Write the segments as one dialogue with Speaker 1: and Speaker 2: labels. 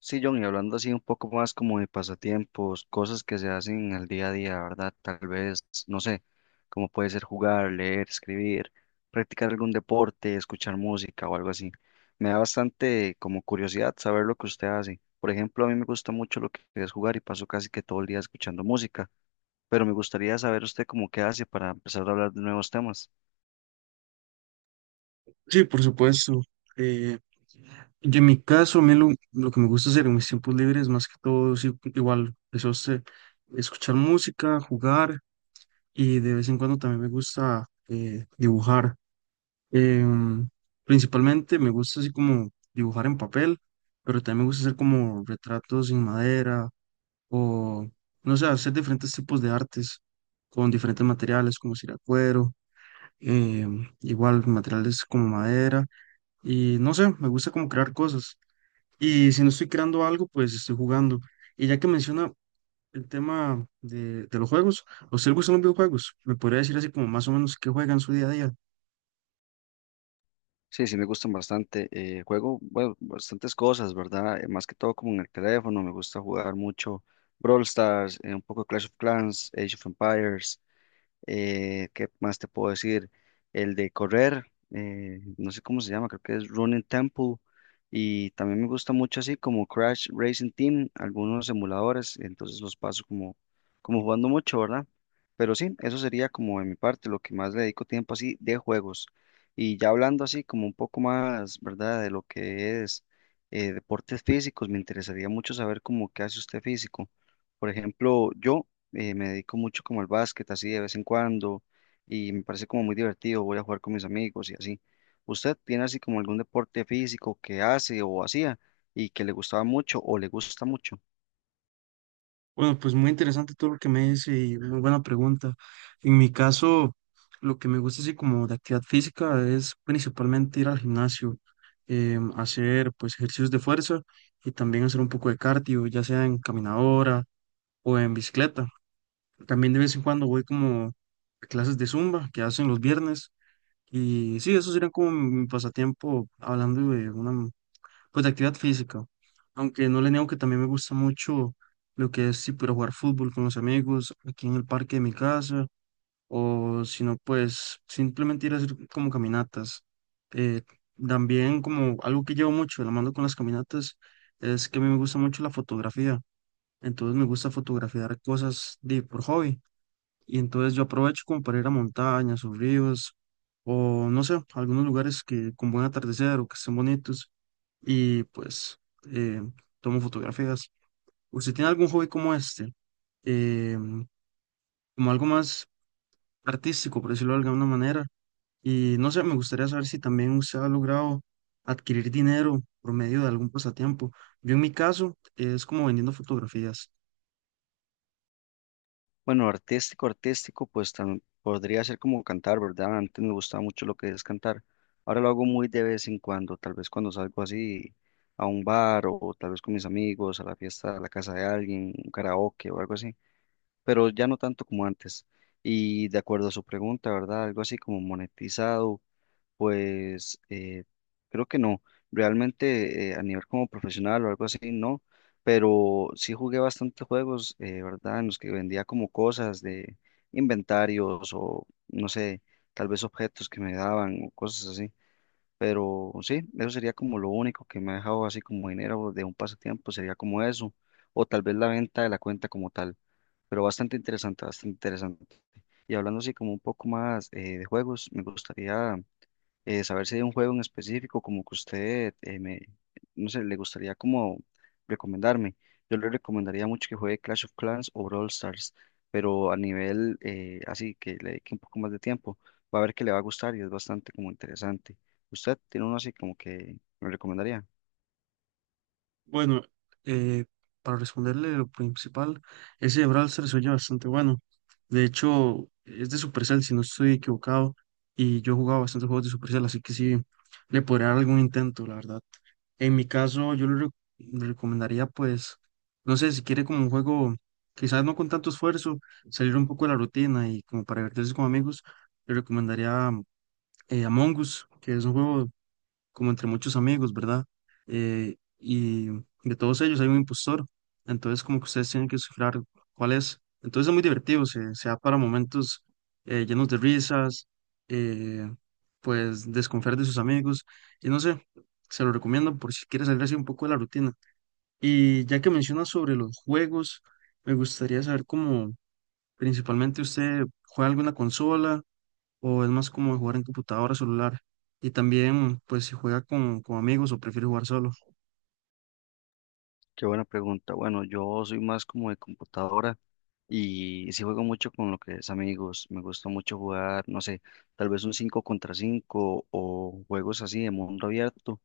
Speaker 1: Sí, John, y hablando así un poco más como de pasatiempos, cosas que se hacen al día a día, ¿verdad? Tal vez, no sé, como puede ser jugar, leer, escribir, practicar algún deporte, escuchar música o algo así. Me da bastante como curiosidad saber lo que usted hace. Por ejemplo, a mí me gusta mucho lo que es jugar y paso casi que todo el día escuchando música, pero me gustaría saber usted cómo qué hace para empezar a hablar de nuevos temas.
Speaker 2: Sí, por supuesto. Eh, yo en mi caso, a mí lo que me gusta hacer en mis tiempos libres, más que todo, sí, igual, eso es escuchar música, jugar y de vez en cuando también me gusta dibujar. Em, Principalmente me gusta así como dibujar en papel, pero también me gusta hacer como retratos en madera o, no sé, hacer diferentes tipos de artes con diferentes materiales como ciracuero, igual materiales como madera. Y no sé, me gusta como crear cosas. Y si no estoy creando algo, pues estoy jugando. Y ya que menciona el tema de los juegos, ¿a usted le gustan los videojuegos? ¿Me podría decir así como más o menos qué juega en su día a día?
Speaker 1: Sí, sí, me gustan bastante. Juego, bueno, bastantes cosas, ¿verdad? Más que todo como en el teléfono, me gusta jugar mucho Brawl Stars, un poco Clash of Clans, Age of Empires. ¿Qué más te puedo decir? El de correr, no sé cómo se llama, creo que es Running Temple. Y también me gusta mucho así como Crash Racing Team, algunos emuladores, entonces los paso como jugando mucho, ¿verdad? Pero sí, eso sería como de mi parte, lo que más le dedico tiempo así de juegos. Y ya hablando así como un poco más, ¿verdad? De lo que es deportes físicos, me interesaría mucho saber cómo qué hace usted físico. Por ejemplo, yo me dedico mucho como al básquet, así de vez en cuando, y me parece como muy divertido, voy a jugar con mis amigos y así. ¿Usted tiene así como algún deporte físico que hace o hacía y que le gustaba mucho o le gusta mucho?
Speaker 2: Bueno, pues muy interesante todo lo que me dice y muy buena pregunta. En mi caso, lo que me gusta así como de actividad física es principalmente ir al gimnasio, hacer pues ejercicios de fuerza y también hacer un poco de cardio, ya sea en caminadora o en bicicleta. También de vez en cuando voy como a clases de Zumba que hacen los viernes. Y sí, eso sería como mi pasatiempo hablando de una, pues de actividad física. Aunque no le niego que también me gusta mucho lo que es, sí, pero jugar fútbol con los amigos aquí en el parque de mi casa. O si no, pues simplemente ir a hacer como caminatas. Eh, También como algo que llevo mucho de la mano con las caminatas es que a mí me gusta mucho la fotografía. Entonces me gusta fotografiar cosas de, por hobby. Y entonces yo aprovecho como para ir a montañas o ríos o no sé, algunos lugares que con buen atardecer o que estén bonitos y pues eh, tomo fotografías. ¿Usted tiene algún hobby como este? Eh, Como algo más artístico, por decirlo de alguna manera. Y no sé, me gustaría saber si también usted ha logrado adquirir dinero por medio de algún pasatiempo. Yo en mi caso es como vendiendo fotografías.
Speaker 1: Bueno, artístico, artístico, pues podría ser como cantar, ¿verdad? Antes me gustaba mucho lo que es cantar. Ahora lo hago muy de vez en cuando, tal vez cuando salgo así a un bar o tal vez con mis amigos, a la fiesta, a la casa de alguien, un karaoke o algo así. Pero ya no tanto como antes. Y de acuerdo a su pregunta, ¿verdad? Algo así como monetizado, pues creo que no. Realmente a nivel como profesional o algo así, no. Pero sí jugué bastantes juegos, ¿verdad? En los que vendía como cosas de inventarios o, no sé, tal vez objetos que me daban o cosas así. Pero sí, eso sería como lo único que me ha dejado así como dinero de un pasatiempo, sería como eso, o tal vez la venta de la cuenta como tal. Pero bastante interesante, bastante interesante. Y hablando así como un poco más de juegos, me gustaría saber si hay un juego en específico como que usted, me, no sé, le gustaría como recomendarme. Yo le recomendaría mucho que juegue Clash of Clans o Brawl Stars, pero a nivel así, que le dedique un poco más de tiempo. Va a ver que le va a gustar y es bastante como interesante. ¿Usted tiene uno así como que me recomendaría?
Speaker 2: Bueno, eh, para responderle lo principal, ese de Brawlster se oye bastante bueno. De hecho, es de Supercell, si no estoy equivocado, y yo he jugado bastantes juegos de Supercell, así que sí, le podría dar algún intento, la verdad. En mi caso, le recomendaría, pues, no sé, si quiere como un juego, quizás no con tanto esfuerzo, salir un poco de la rutina y como para divertirse con amigos, le recomendaría Among Us, que es un juego como entre muchos amigos, ¿verdad? Y de todos ellos hay un impostor, entonces como que ustedes tienen que descifrar cuál es. Entonces es muy divertido, se da para momentos llenos de risas, eh, pues desconfiar de sus amigos, y no sé, se lo recomiendo por si quieres salir así un poco de la rutina. Y ya que mencionas sobre los juegos, me gustaría saber cómo principalmente usted juega alguna consola o es más como jugar en computadora, celular. Y también, pues, si juega con amigos o prefiere jugar solo.
Speaker 1: Qué buena pregunta. Bueno, yo soy más como de computadora y sí juego mucho con lo que es amigos. Me gusta mucho jugar, no sé, tal vez un 5 contra 5 o juegos así de mundo abierto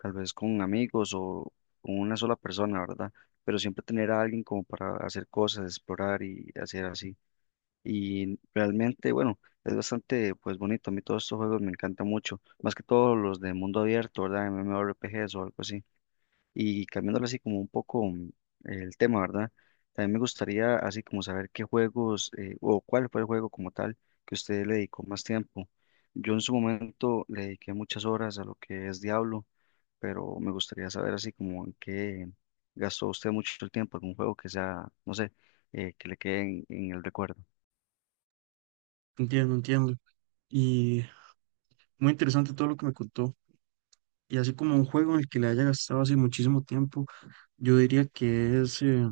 Speaker 1: tal vez con amigos o con una sola persona, ¿verdad? Pero siempre tener a alguien como para hacer cosas, explorar y hacer así. Y realmente, bueno, es bastante pues bonito. A mí todos estos juegos me encantan mucho, más que todos los de mundo abierto, ¿verdad? MMORPGs o algo así. Y cambiándole así como un poco el tema, ¿verdad? También me gustaría así como saber qué juegos o cuál fue el juego como tal que usted le dedicó más tiempo. Yo en su momento le dediqué muchas horas a lo que es Diablo, pero me gustaría saber así como en qué gastó usted mucho el tiempo, algún juego que sea, no sé, que le quede en el recuerdo.
Speaker 2: Entiendo, entiendo. Y muy interesante todo lo que me contó. Y así como un juego en el que le haya gastado así muchísimo tiempo, yo diría que es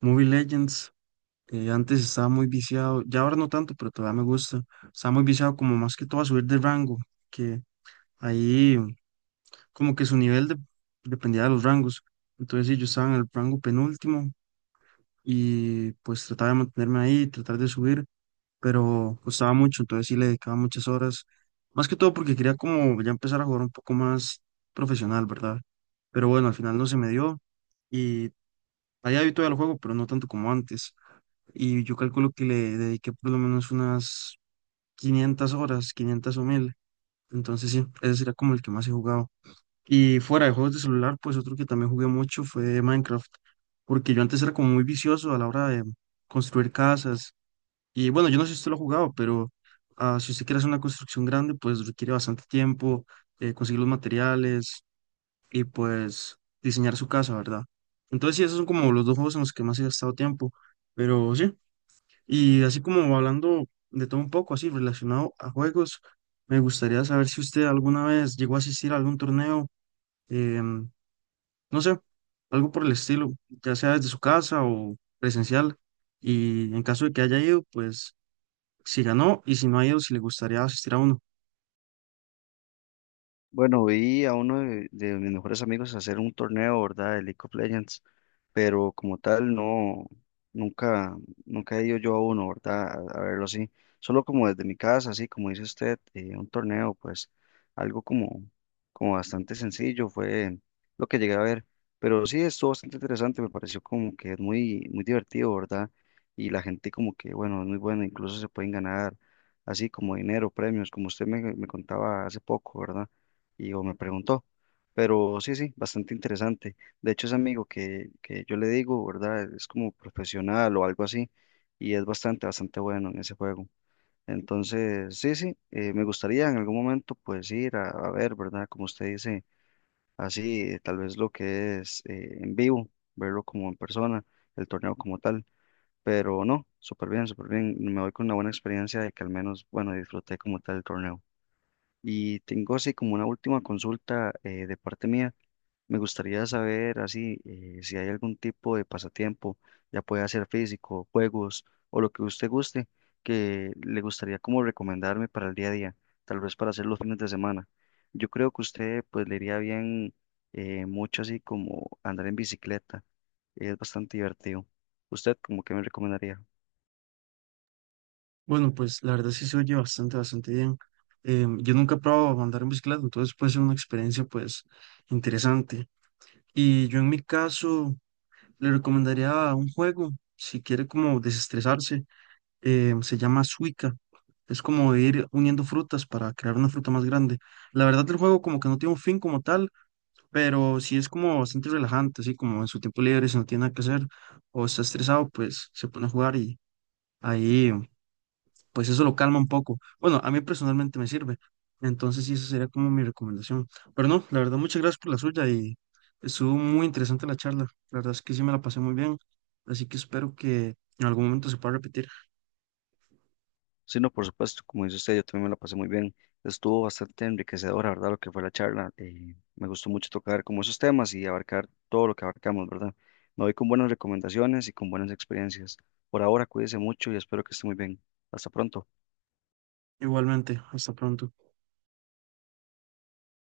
Speaker 2: Mobile Legends. Antes estaba muy viciado, ya ahora no tanto, pero todavía me gusta. Estaba muy viciado como más que todo a subir de rango, que ahí como que dependía de los rangos. Entonces sí, yo estaba en el rango penúltimo y pues trataba de mantenerme ahí, tratar de subir, pero costaba mucho, entonces sí le dedicaba muchas horas, más que todo porque quería como ya empezar a jugar un poco más profesional, ¿verdad? Pero bueno, al final no se me dio y allá vi todavía el juego, pero no tanto como antes. Y yo calculo que le dediqué por lo menos unas 500 horas, 500 o 1000. Entonces sí, ese sería como el que más he jugado. Y fuera de juegos de celular, pues otro que también jugué mucho fue Minecraft, porque yo antes era como muy vicioso a la hora de construir casas y bueno, yo no sé si usted lo ha jugado, pero ah, si usted quiere hacer una construcción grande, pues requiere bastante tiempo, conseguir los materiales y pues diseñar su casa, ¿verdad? Entonces, sí, esos son como los dos juegos en los que más he gastado tiempo, pero sí. Y así como hablando de todo un poco, así relacionado a juegos, me gustaría saber si usted alguna vez llegó a asistir a algún torneo, em, no sé, algo por el estilo, ya sea desde su casa o presencial. Y en caso de que haya ido, pues si ganó y si no ha ido, si le gustaría asistir a uno.
Speaker 1: Bueno, vi a uno de mis mejores amigos hacer un torneo, ¿verdad? De League of Legends. Pero como tal no, nunca, nunca he ido yo a uno, ¿verdad? A verlo así, solo como desde mi casa, así como dice usted, un torneo, pues algo como, como bastante sencillo fue lo que llegué a ver, pero sí estuvo bastante interesante, me pareció como que es muy, muy divertido, ¿verdad? Y la gente como que, bueno, es muy buena, incluso se pueden ganar así como dinero, premios, como usted me, me contaba hace poco, ¿verdad? Y o me preguntó, pero sí, sí, bastante interesante. De hecho, ese amigo que yo le digo, ¿verdad? Es como profesional o algo así y es bastante, bastante bueno en ese juego. Entonces, sí, sí, me gustaría en algún momento pues ir a ver, ¿verdad? Como usted dice, así, tal vez lo que es en vivo, verlo como en persona, el torneo como tal, pero no, súper bien, súper bien. Me voy con una buena experiencia de que al menos, bueno, disfruté como tal el torneo. Y tengo así como una última consulta de parte mía. Me gustaría saber así si hay algún tipo de pasatiempo, ya puede ser físico, juegos o lo que usted guste, que le gustaría como recomendarme para el día a día, tal vez para hacer los fines de semana. Yo creo que usted pues le iría bien mucho así como andar en bicicleta, es bastante divertido. ¿Usted como que me recomendaría?
Speaker 2: Bueno, pues la verdad sí se oye bastante, bastante bien. Yo nunca he probado andar en bicicleta, entonces puede ser una experiencia pues interesante. Y yo en mi caso le recomendaría un juego, si quiere como desestresarse, se llama Suica. Es como ir uniendo frutas para crear una fruta más grande. La verdad el juego como que no tiene un fin como tal, pero sí es como bastante relajante, así como en su tiempo libre, si no tiene nada que hacer o está estresado, pues se pone a jugar ahí, pues eso lo calma un poco. Bueno, a mí personalmente me sirve. Entonces, sí, esa sería como mi recomendación. Pero no, la verdad, muchas gracias por la suya y estuvo muy interesante la charla. La verdad es que sí me la pasé muy bien. Así que espero que en algún momento se pueda repetir.
Speaker 1: Sí, no, por supuesto, como dice usted, yo también me la pasé muy bien. Estuvo bastante enriquecedora, ¿verdad? Lo que fue la charla. Me gustó mucho tocar como esos temas y abarcar todo lo que abarcamos, ¿verdad? Me voy con buenas recomendaciones y con buenas experiencias. Por ahora, cuídese mucho y espero que esté muy bien. Hasta pronto.
Speaker 2: Igualmente, hasta pronto.